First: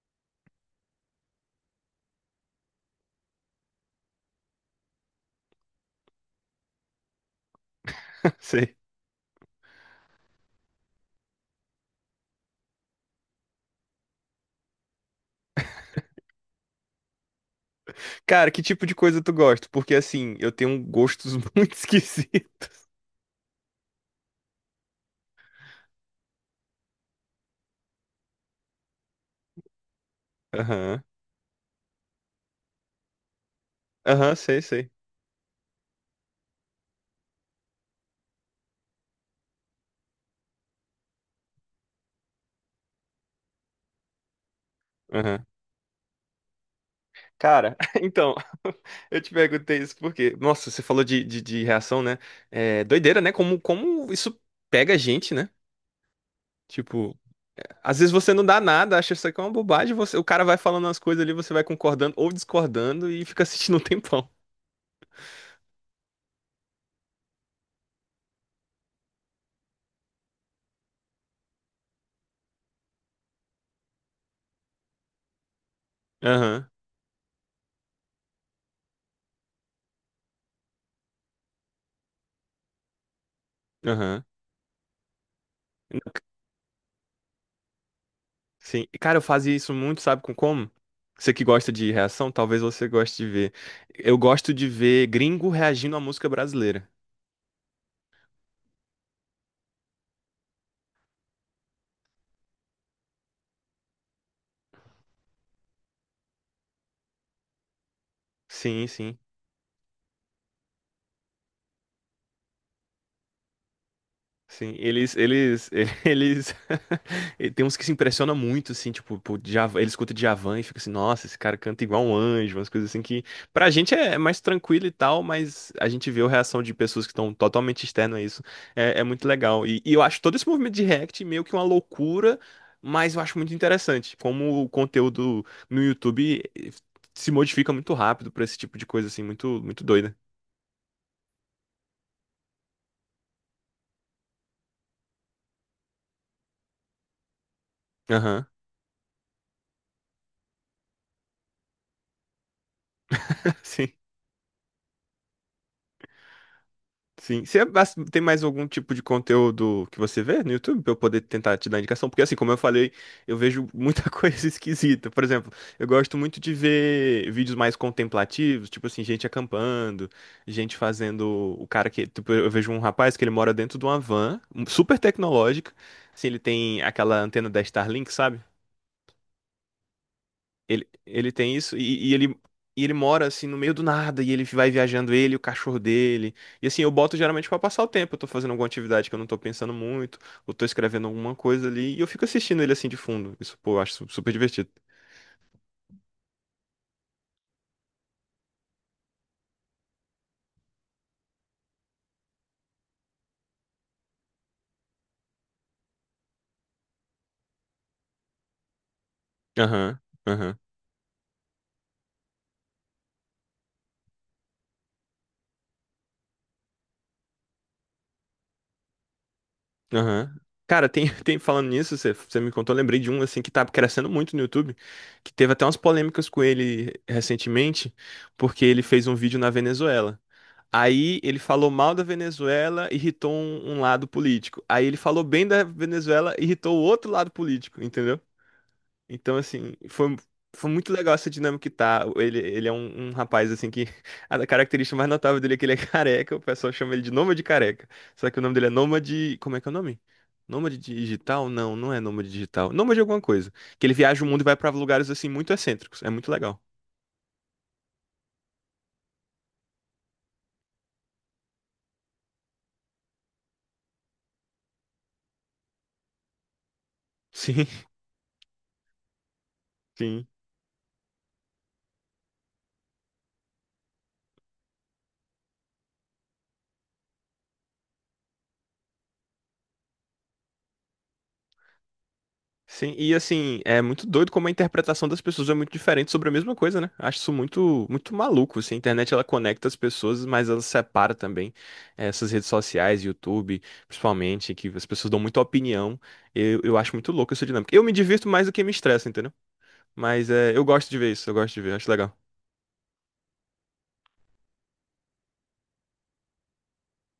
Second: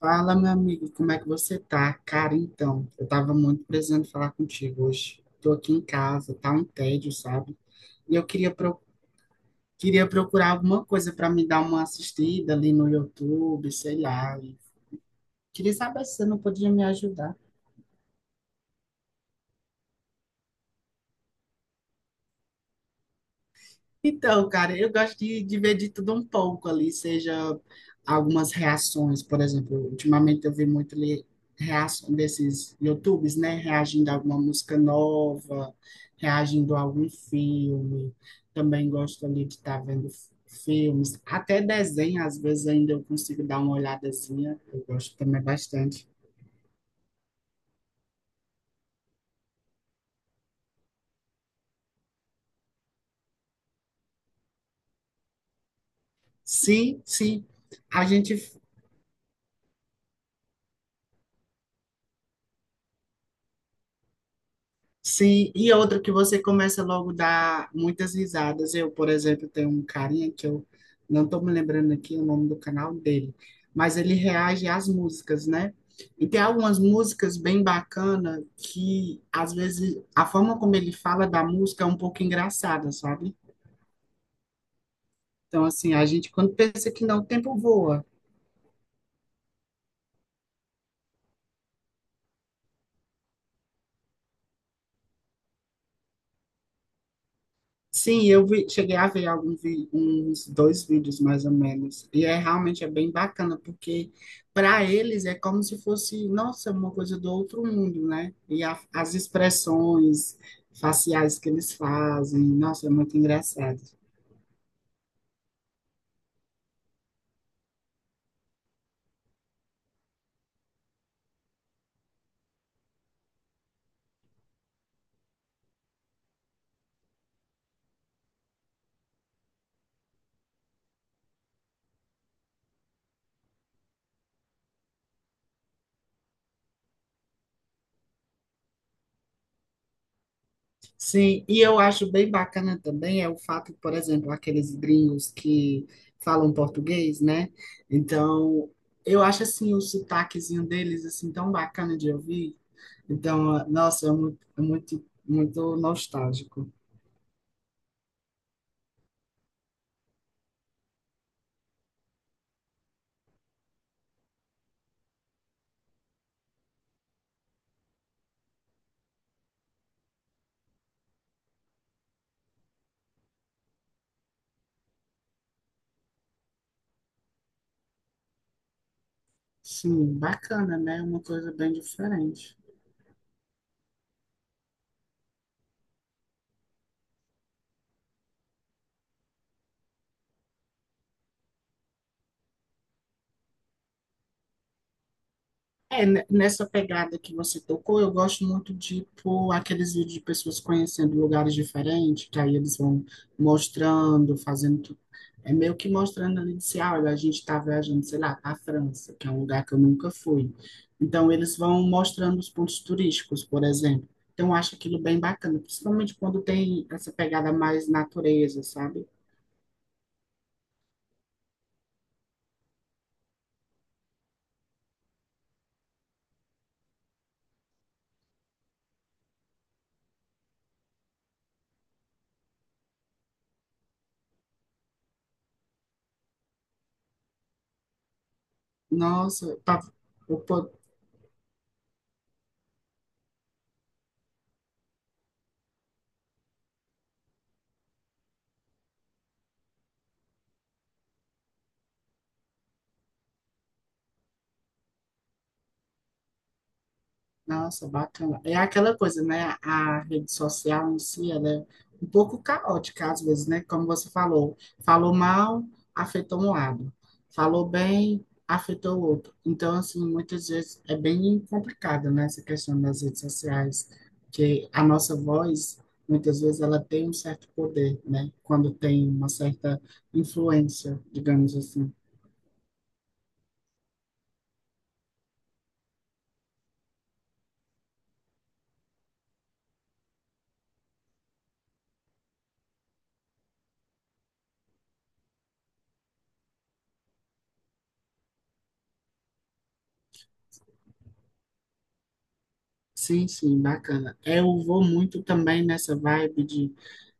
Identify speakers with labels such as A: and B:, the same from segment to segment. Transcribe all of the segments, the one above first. A: Fala, meu amigo, como é que você tá? Cara, então, eu tava muito precisando falar contigo hoje. Tô aqui em casa, tá um tédio, sabe? E eu queria,
B: Sei.
A: pro... queria procurar alguma coisa para me dar uma assistida ali no YouTube, sei lá. E queria saber se você não podia me ajudar.
B: Cara, que tipo de coisa tu gosta? Porque assim, eu tenho gostos muito esquisitos.
A: Então, cara, eu gosto de ver de tudo um pouco ali, seja algumas reações, por exemplo, ultimamente eu vi muito
B: Aham.
A: ali reação desses YouTubes, né, reagindo a
B: Aham,
A: alguma
B: sei,
A: música
B: sei.
A: nova, reagindo a algum filme. Também gosto ali de estar vendo filmes, até desenho, às vezes ainda eu consigo dar uma olhadazinha, eu gosto também
B: Aham.
A: bastante.
B: Cara, então, eu te perguntei isso porque, nossa, você falou de reação, né? É doideira, né? Como isso pega a gente, né?
A: Sim,
B: Tipo,
A: sim.
B: às
A: A
B: vezes você
A: gente
B: não dá nada, acha isso aqui é uma bobagem, você, o cara vai falando as coisas ali, você vai concordando ou discordando e fica assistindo um tempão.
A: sim, e outra que você começa logo a dar muitas risadas. Eu, por exemplo, tenho um carinha que eu não estou me lembrando aqui o nome do canal dele, mas ele reage às músicas, né? E tem
B: Aham,
A: algumas músicas bem bacanas que, às vezes, a forma como ele fala da música é um pouco engraçada, sabe?
B: aham.
A: Então, assim, a gente, quando pensa que não, o tempo voa.
B: Sim, e, cara, eu fazia isso muito, sabe com como? Você que gosta de reação, talvez você goste de ver. Eu gosto de ver gringo reagindo à música brasileira.
A: Sim, eu vi, cheguei a ver uns dois vídeos mais ou menos. E é realmente é bem bacana, porque para eles é como se fosse, nossa, uma coisa do outro mundo, né? E
B: Sim,
A: as
B: sim.
A: expressões faciais que eles fazem, nossa, é muito engraçado.
B: Sim, eles, eles, e tem uns que se impressionam muito, assim, tipo, por Djavan, eles escutam Djavan e fica assim, nossa, esse cara canta igual um anjo, umas coisas assim que, pra gente é mais tranquilo e tal, mas a gente vê a reação de pessoas que estão totalmente externas a isso, é muito legal, e eu acho todo esse movimento de React meio que uma loucura, mas eu acho muito interessante, como o conteúdo no YouTube se modifica muito rápido pra esse tipo de coisa, assim, muito, muito doida.
A: Sim, e eu acho bem bacana também é o fato, por exemplo, aqueles gringos que falam português, né?
B: Aham,
A: Então, eu acho assim o sotaquezinho deles assim tão bacana de ouvir. Então,
B: sim.
A: nossa, é muito, muito nostálgico.
B: Sim. Você tem mais algum tipo de conteúdo que você vê no YouTube pra eu poder tentar te dar indicação? Porque assim, como eu falei, eu vejo muita coisa esquisita. Por exemplo, eu gosto muito de ver vídeos mais contemplativos, tipo assim, gente acampando, gente fazendo o cara que, tipo, eu vejo um rapaz que ele mora dentro de uma van super tecnológica. Assim, ele tem aquela antena da Starlink, sabe?
A: Sim, bacana,
B: Ele,
A: né? Uma
B: ele
A: coisa
B: tem
A: bem
B: isso e, e ele
A: diferente.
B: e ele mora assim no meio do nada e ele vai viajando ele, e o cachorro dele. E assim, eu boto geralmente pra passar o tempo, eu tô fazendo alguma atividade que eu não tô pensando muito, ou tô escrevendo alguma coisa ali e eu fico assistindo ele assim de fundo. Isso, pô, eu acho super divertido.
A: É, nessa pegada que você tocou, eu gosto muito de pôr aqueles vídeos de pessoas conhecendo lugares diferentes, que aí eles vão mostrando, fazendo. É meio que mostrando ali, disse, ah, olha, a gente está viajando, sei lá, para a França, que é um lugar que eu
B: Aham,
A: nunca fui.
B: aham,
A: Então, eles vão mostrando os pontos turísticos, por exemplo. Então, eu acho aquilo bem bacana, principalmente quando tem essa pegada mais natureza, sabe?
B: aham. Cara, tem, tem falando nisso, você me contou, eu lembrei de um assim que tá crescendo muito no YouTube, que teve até umas polêmicas com ele recentemente, porque ele fez um vídeo na Venezuela. Aí ele falou mal da Venezuela, irritou um lado político. Aí ele falou bem da Venezuela, irritou o outro lado político, entendeu? Então,
A: Nossa, eu
B: assim,
A: tava-
B: foi,
A: eu
B: foi muito legal essa dinâmica que tá. Ele é um, rapaz, assim, que a característica mais notável dele é que ele é careca. O pessoal chama ele de Nômade Careca. Só que o nome dele é Nômade. Como é que é o nome? Nômade digital? Não, não é nômade digital. Nômade de alguma coisa. Que ele viaja o mundo e vai pra lugares, assim, muito excêntricos. É muito legal.
A: Nossa, bacana. É aquela coisa, né? A rede social em si, ela é um pouco caótica às vezes, né? Como você falou, falou mal, afetou um lado. Falou
B: Sim,
A: bem, afetou o outro. Então, assim,
B: sim.
A: muitas vezes é bem complicado, né? Essa questão das redes sociais, que a nossa voz, muitas vezes, ela tem um certo poder, né? Quando tem uma certa influência, digamos assim.
B: Sim, e assim, é muito doido como a interpretação das pessoas é muito diferente sobre a mesma coisa, né? Acho isso muito, muito maluco, assim. A internet, ela conecta as pessoas, mas ela separa também essas redes sociais, YouTube, principalmente, que as pessoas dão muita opinião. Eu acho muito louco essa dinâmica. Eu me divirto mais do que me estressa, entendeu? Mas eu gosto de ver isso, eu gosto de ver, acho legal.
A: Sim, sim, bacana. É, eu vou muito também nessa vibe de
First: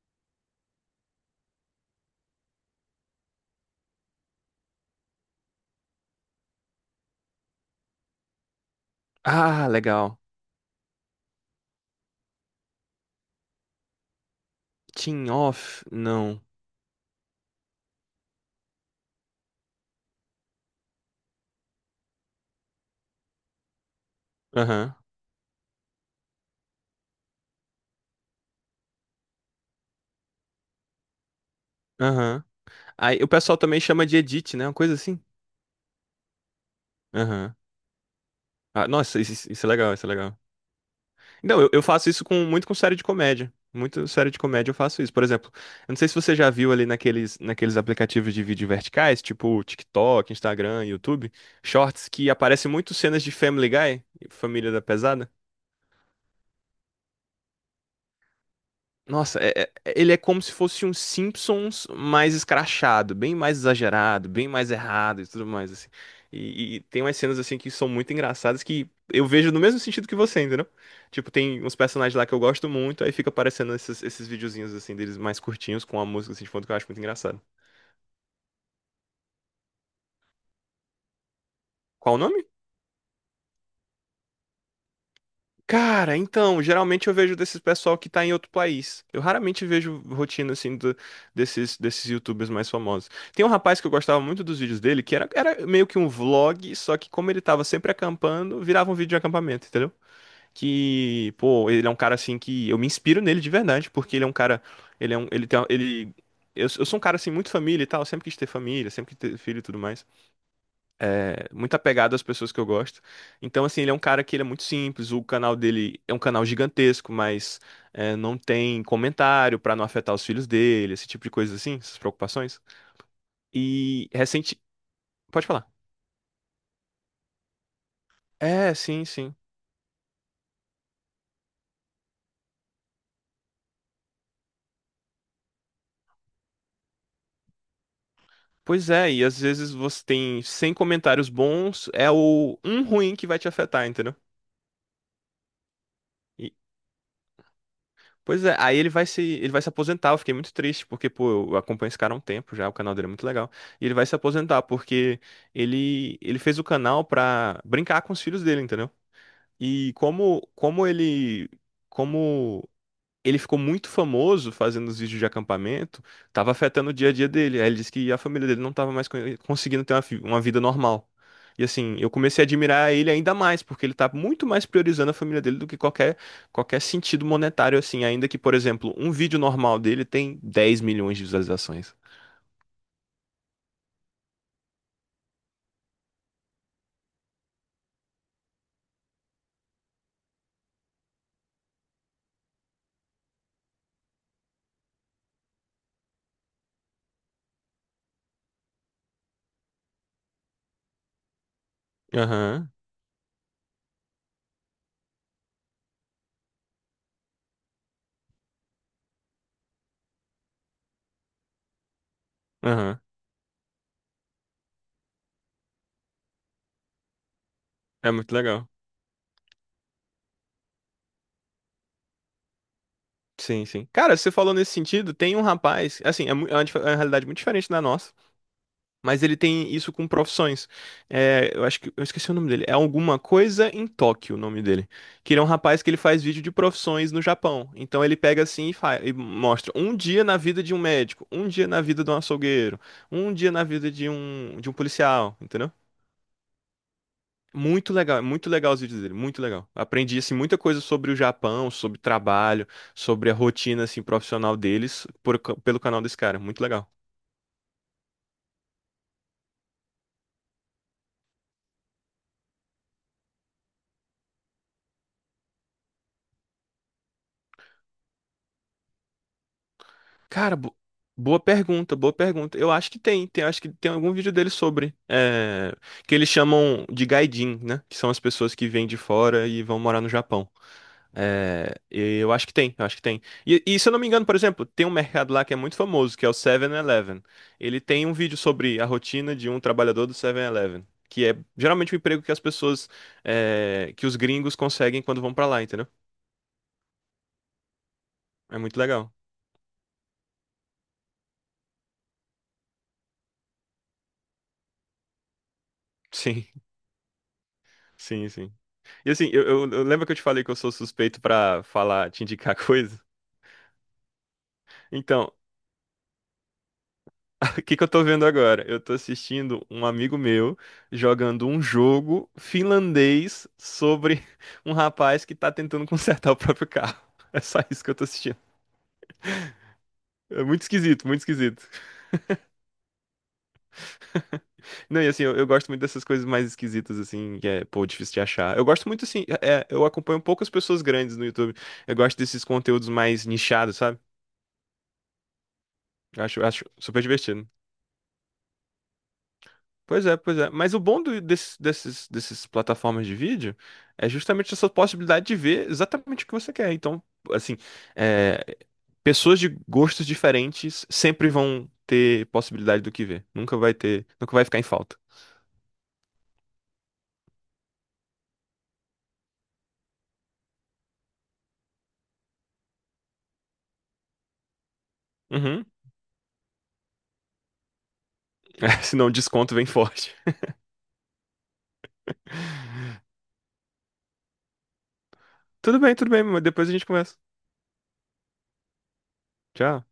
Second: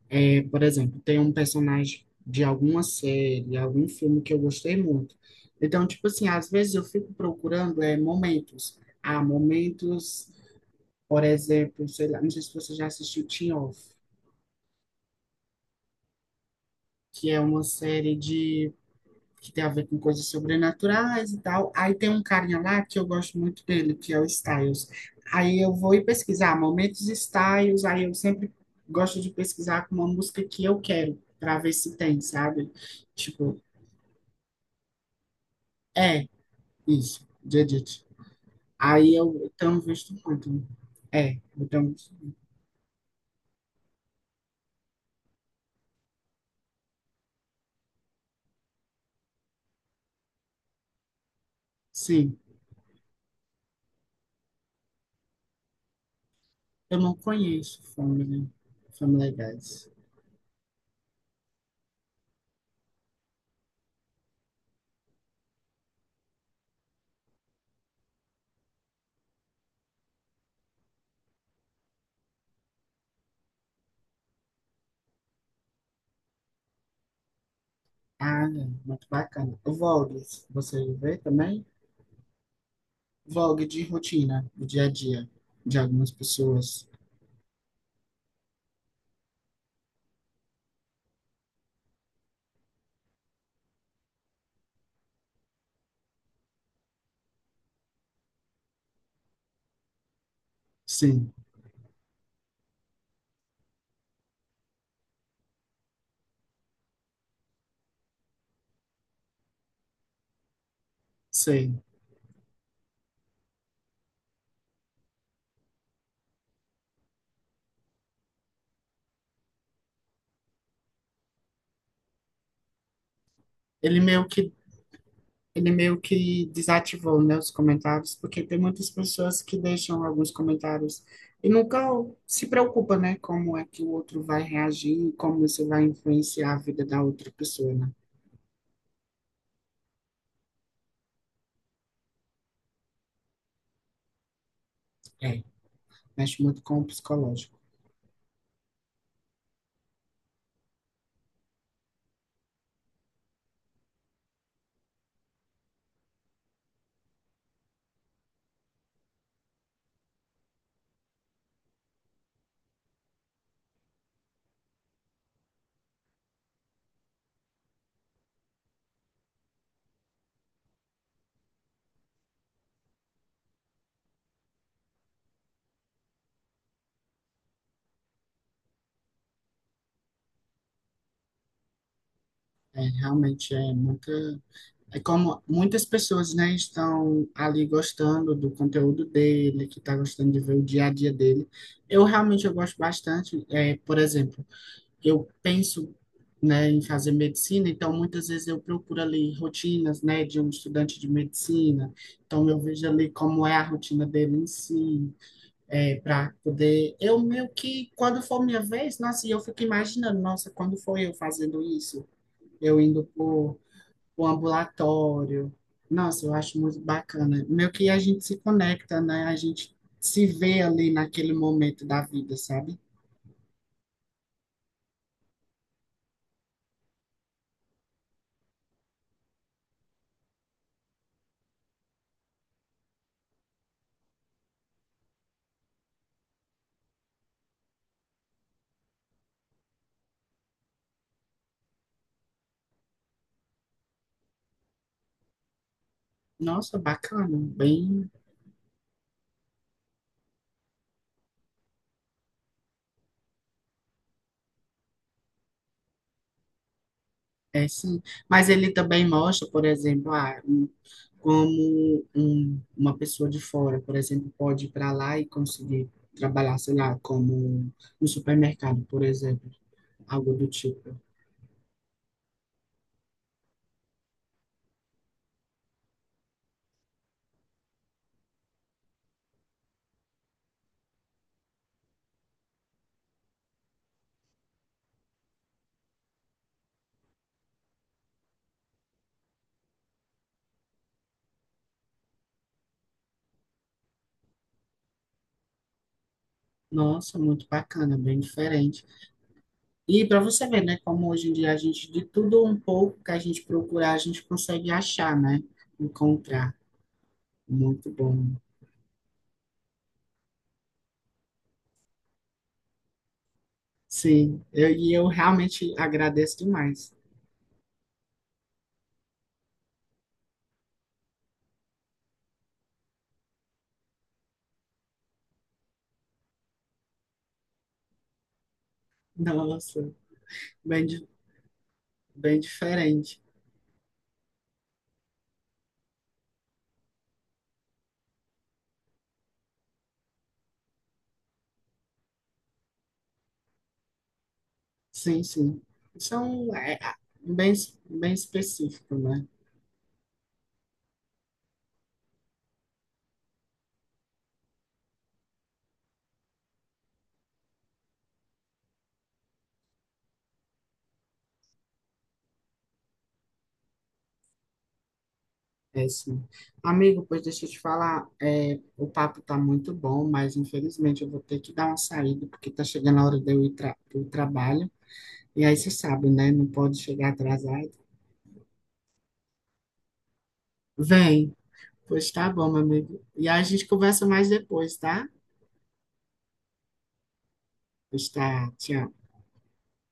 A: é, por exemplo, tem um personagem de alguma série, algum filme que eu gostei muito. Então, tipo assim, às vezes eu fico procurando é, momentos. Ah,
B: Ah, legal.
A: momentos, por exemplo, sei lá, não sei se você já assistiu Teen Off,
B: Team off? Não.
A: que é uma série de que tem a ver com coisas sobrenaturais e tal. Aí tem um carinha lá que eu gosto muito dele, que é o Styles.
B: Aham,
A: Aí eu vou e pesquisar momentos Styles, aí eu sempre gosto de pesquisar com uma música que eu quero, para ver se tem,
B: aham.
A: sabe?
B: Aí o pessoal
A: Tipo,
B: também chama de edit, né? Uma coisa assim.
A: é, isso,
B: Aham.
A: de Edith.
B: Ah,
A: Aí
B: nossa,
A: eu
B: isso é
A: tenho
B: legal, isso é
A: visto
B: legal.
A: muito. Né? É,
B: Não,
A: eu
B: eu
A: tenho
B: faço
A: visto.
B: isso com muito com série de comédia. Muito série de comédia eu faço isso. Por exemplo, eu não sei se você já viu ali naqueles aplicativos de vídeo verticais, tipo TikTok, Instagram, YouTube, Shorts, que
A: Sim,
B: aparecem muito cenas de Family Guy, Família da Pesada.
A: eu não conheço Family, Family
B: Nossa,
A: Guys.
B: ele é como se fosse um Simpsons mais escrachado, bem mais exagerado, bem mais errado e tudo mais, assim. E tem umas cenas, assim, que são muito engraçadas que eu vejo no mesmo sentido que você, entendeu? Tipo, tem uns personagens lá que eu gosto muito, aí fica aparecendo esses videozinhos, assim, deles mais curtinhos com a música, assim, de fundo que eu acho muito engraçado.
A: Ah, é, muito bacana. O Vlogs, você vê também?
B: Qual o nome?
A: Vlog de rotina, do dia a dia, de algumas
B: Cara, então,
A: pessoas.
B: geralmente eu vejo desses pessoal que tá em outro país. Eu raramente vejo rotina assim desses YouTubers mais famosos. Tem um rapaz que eu gostava muito dos vídeos dele, que era meio que um vlog, só que como ele tava sempre acampando, virava um vídeo de acampamento, entendeu?
A: Sim,
B: Que, pô, ele é um cara assim que eu me inspiro nele de verdade, porque ele é um cara, ele é um, ele tem, ele eu sou um cara assim muito família e tal, sempre quis ter família, sempre quis ter filho e tudo mais é, muito
A: sei.
B: apegado às pessoas que eu gosto. Então, assim, ele é um cara que ele é muito simples. O canal dele é um canal gigantesco, mas é, não tem comentário pra não afetar os filhos dele, esse tipo de coisa assim, essas preocupações.
A: Ele
B: E
A: meio que
B: recente. Pode falar.
A: Ele meio que desativou, né, os comentários, porque tem
B: É,
A: muitas
B: sim, sim.
A: pessoas que deixam alguns comentários e nunca se preocupa, né, como é que o outro vai reagir, como isso vai influenciar a vida da outra pessoa, né?
B: Pois é, e às vezes você tem 100 comentários bons, é o um ruim que vai te afetar, entendeu?
A: É, mexe muito com o psicológico.
B: Pois é, aí ele vai se aposentar. Eu fiquei muito triste, porque, pô, eu acompanho esse cara há um tempo já, o canal dele é muito legal. E ele vai se aposentar, porque ele fez o canal pra brincar com os filhos dele, entendeu? E como ele ficou muito famoso fazendo os vídeos de acampamento, tava afetando o dia a dia dele. Aí ele disse que a família dele não tava mais conseguindo ter uma vida normal. E assim, eu comecei a admirar ele ainda mais, porque ele tá muito mais priorizando a família dele do que qualquer sentido monetário, assim. Ainda que, por exemplo, um vídeo normal dele tem 10 milhões de visualizações.
A: É, realmente é muita é como muitas pessoas, né, estão ali gostando do conteúdo dele, que está gostando de ver o dia a dia dele. Eu realmente eu gosto bastante, é, por exemplo, eu penso, né, em fazer medicina, então muitas vezes eu procuro ali rotinas, né, de um estudante de medicina. Então eu
B: Aham,
A: vejo ali como é a rotina dele em si, é, para poder. Eu meio que, quando for minha vez, nossa, e eu fico imaginando, nossa, quando foi eu fazendo isso? Eu
B: aham.
A: indo pro, pro ambulatório. Nossa, eu acho muito bacana. Meio que a
B: É
A: gente
B: muito
A: se
B: legal.
A: conecta, né? A gente se vê ali naquele momento da vida, sabe?
B: Sim, sim. Cara, você falou nesse sentido, tem um rapaz, assim, é uma realidade muito diferente da nossa. Mas ele tem isso com profissões. É, eu acho que eu esqueci o nome dele. É alguma coisa em Tóquio, o nome dele. Que ele é um rapaz que ele faz vídeo de profissões no Japão. Então ele pega assim e, faz, e mostra um dia na vida de um médico, um dia na vida de um açougueiro, um dia na vida de um policial, entendeu?
A: Nossa, bacana,
B: Muito
A: bem
B: legal, é muito legal os vídeos dele, muito legal. Aprendi assim muita coisa sobre o Japão, sobre trabalho, sobre a rotina assim profissional deles pelo canal desse cara, muito legal.
A: é, sim. Mas ele também mostra, por exemplo, como uma pessoa de fora, por exemplo, pode ir para lá e conseguir trabalhar, sei lá, como no supermercado, por exemplo, algo do
B: Cara,
A: tipo.
B: boa pergunta, boa pergunta. Eu acho que tem, acho que tem algum vídeo dele sobre, é, que eles chamam de gaijin, né? Que são as pessoas que vêm de fora e vão morar no Japão. É, e eu acho que tem. E se eu não me engano, por exemplo, tem um mercado lá que é muito famoso, que é o Seven eleven Ele tem um vídeo sobre a rotina de um trabalhador do Seven eleven que é geralmente o emprego que as pessoas, é, que os gringos conseguem quando vão pra lá, entendeu?
A: Nossa, muito bacana, bem
B: É muito
A: diferente.
B: legal.
A: E para você ver, né, como hoje em dia a gente, de tudo um pouco que a gente procurar, a gente consegue achar, né?
B: Sim.
A: Encontrar. Muito bom.
B: Sim, sim. E assim, eu, eu lembro que eu te falei que eu sou suspeito pra falar, te indicar coisa?
A: Sim, eu, e eu
B: Então,
A: realmente agradeço demais.
B: o que que eu tô vendo agora? Eu tô assistindo um amigo meu jogando um jogo finlandês sobre um rapaz que tá tentando consertar o próprio carro. É só isso que eu tô assistindo.
A: Nossa,
B: É muito
A: bem,
B: esquisito,
A: di-
B: muito esquisito.
A: bem diferente.
B: Não, e assim, eu, gosto muito dessas coisas mais esquisitas, assim, que é, pô, difícil de achar. Eu gosto muito, assim, é, eu acompanho poucas pessoas grandes no YouTube. Eu gosto desses conteúdos mais nichados, sabe?
A: Sim, sim.
B: Eu Acho,
A: São
B: acho
A: é,
B: super divertido.
A: bem, bem específico, né?
B: Pois é, pois é. Mas o bom dessas plataformas de vídeo é justamente essa possibilidade de ver exatamente o que você quer. Então, assim, é, pessoas de gostos diferentes sempre vão ter possibilidade do que ver. Nunca vai ter, nunca vai ficar em falta.
A: É sim. Amigo, pois deixa eu te falar, é, o papo tá muito bom, mas infelizmente eu vou ter que dar uma saída, porque tá chegando a hora de eu ir para o trabalho. E aí
B: Uhum.
A: você sabe, né? Não pode chegar atrasado.
B: Senão o desconto vem forte.
A: Vem, pois tá bom, meu amigo. E aí a gente conversa mais depois, tá?
B: Tudo bem, mas depois a gente conversa.
A: Pois tá, tchau.
B: Tchau.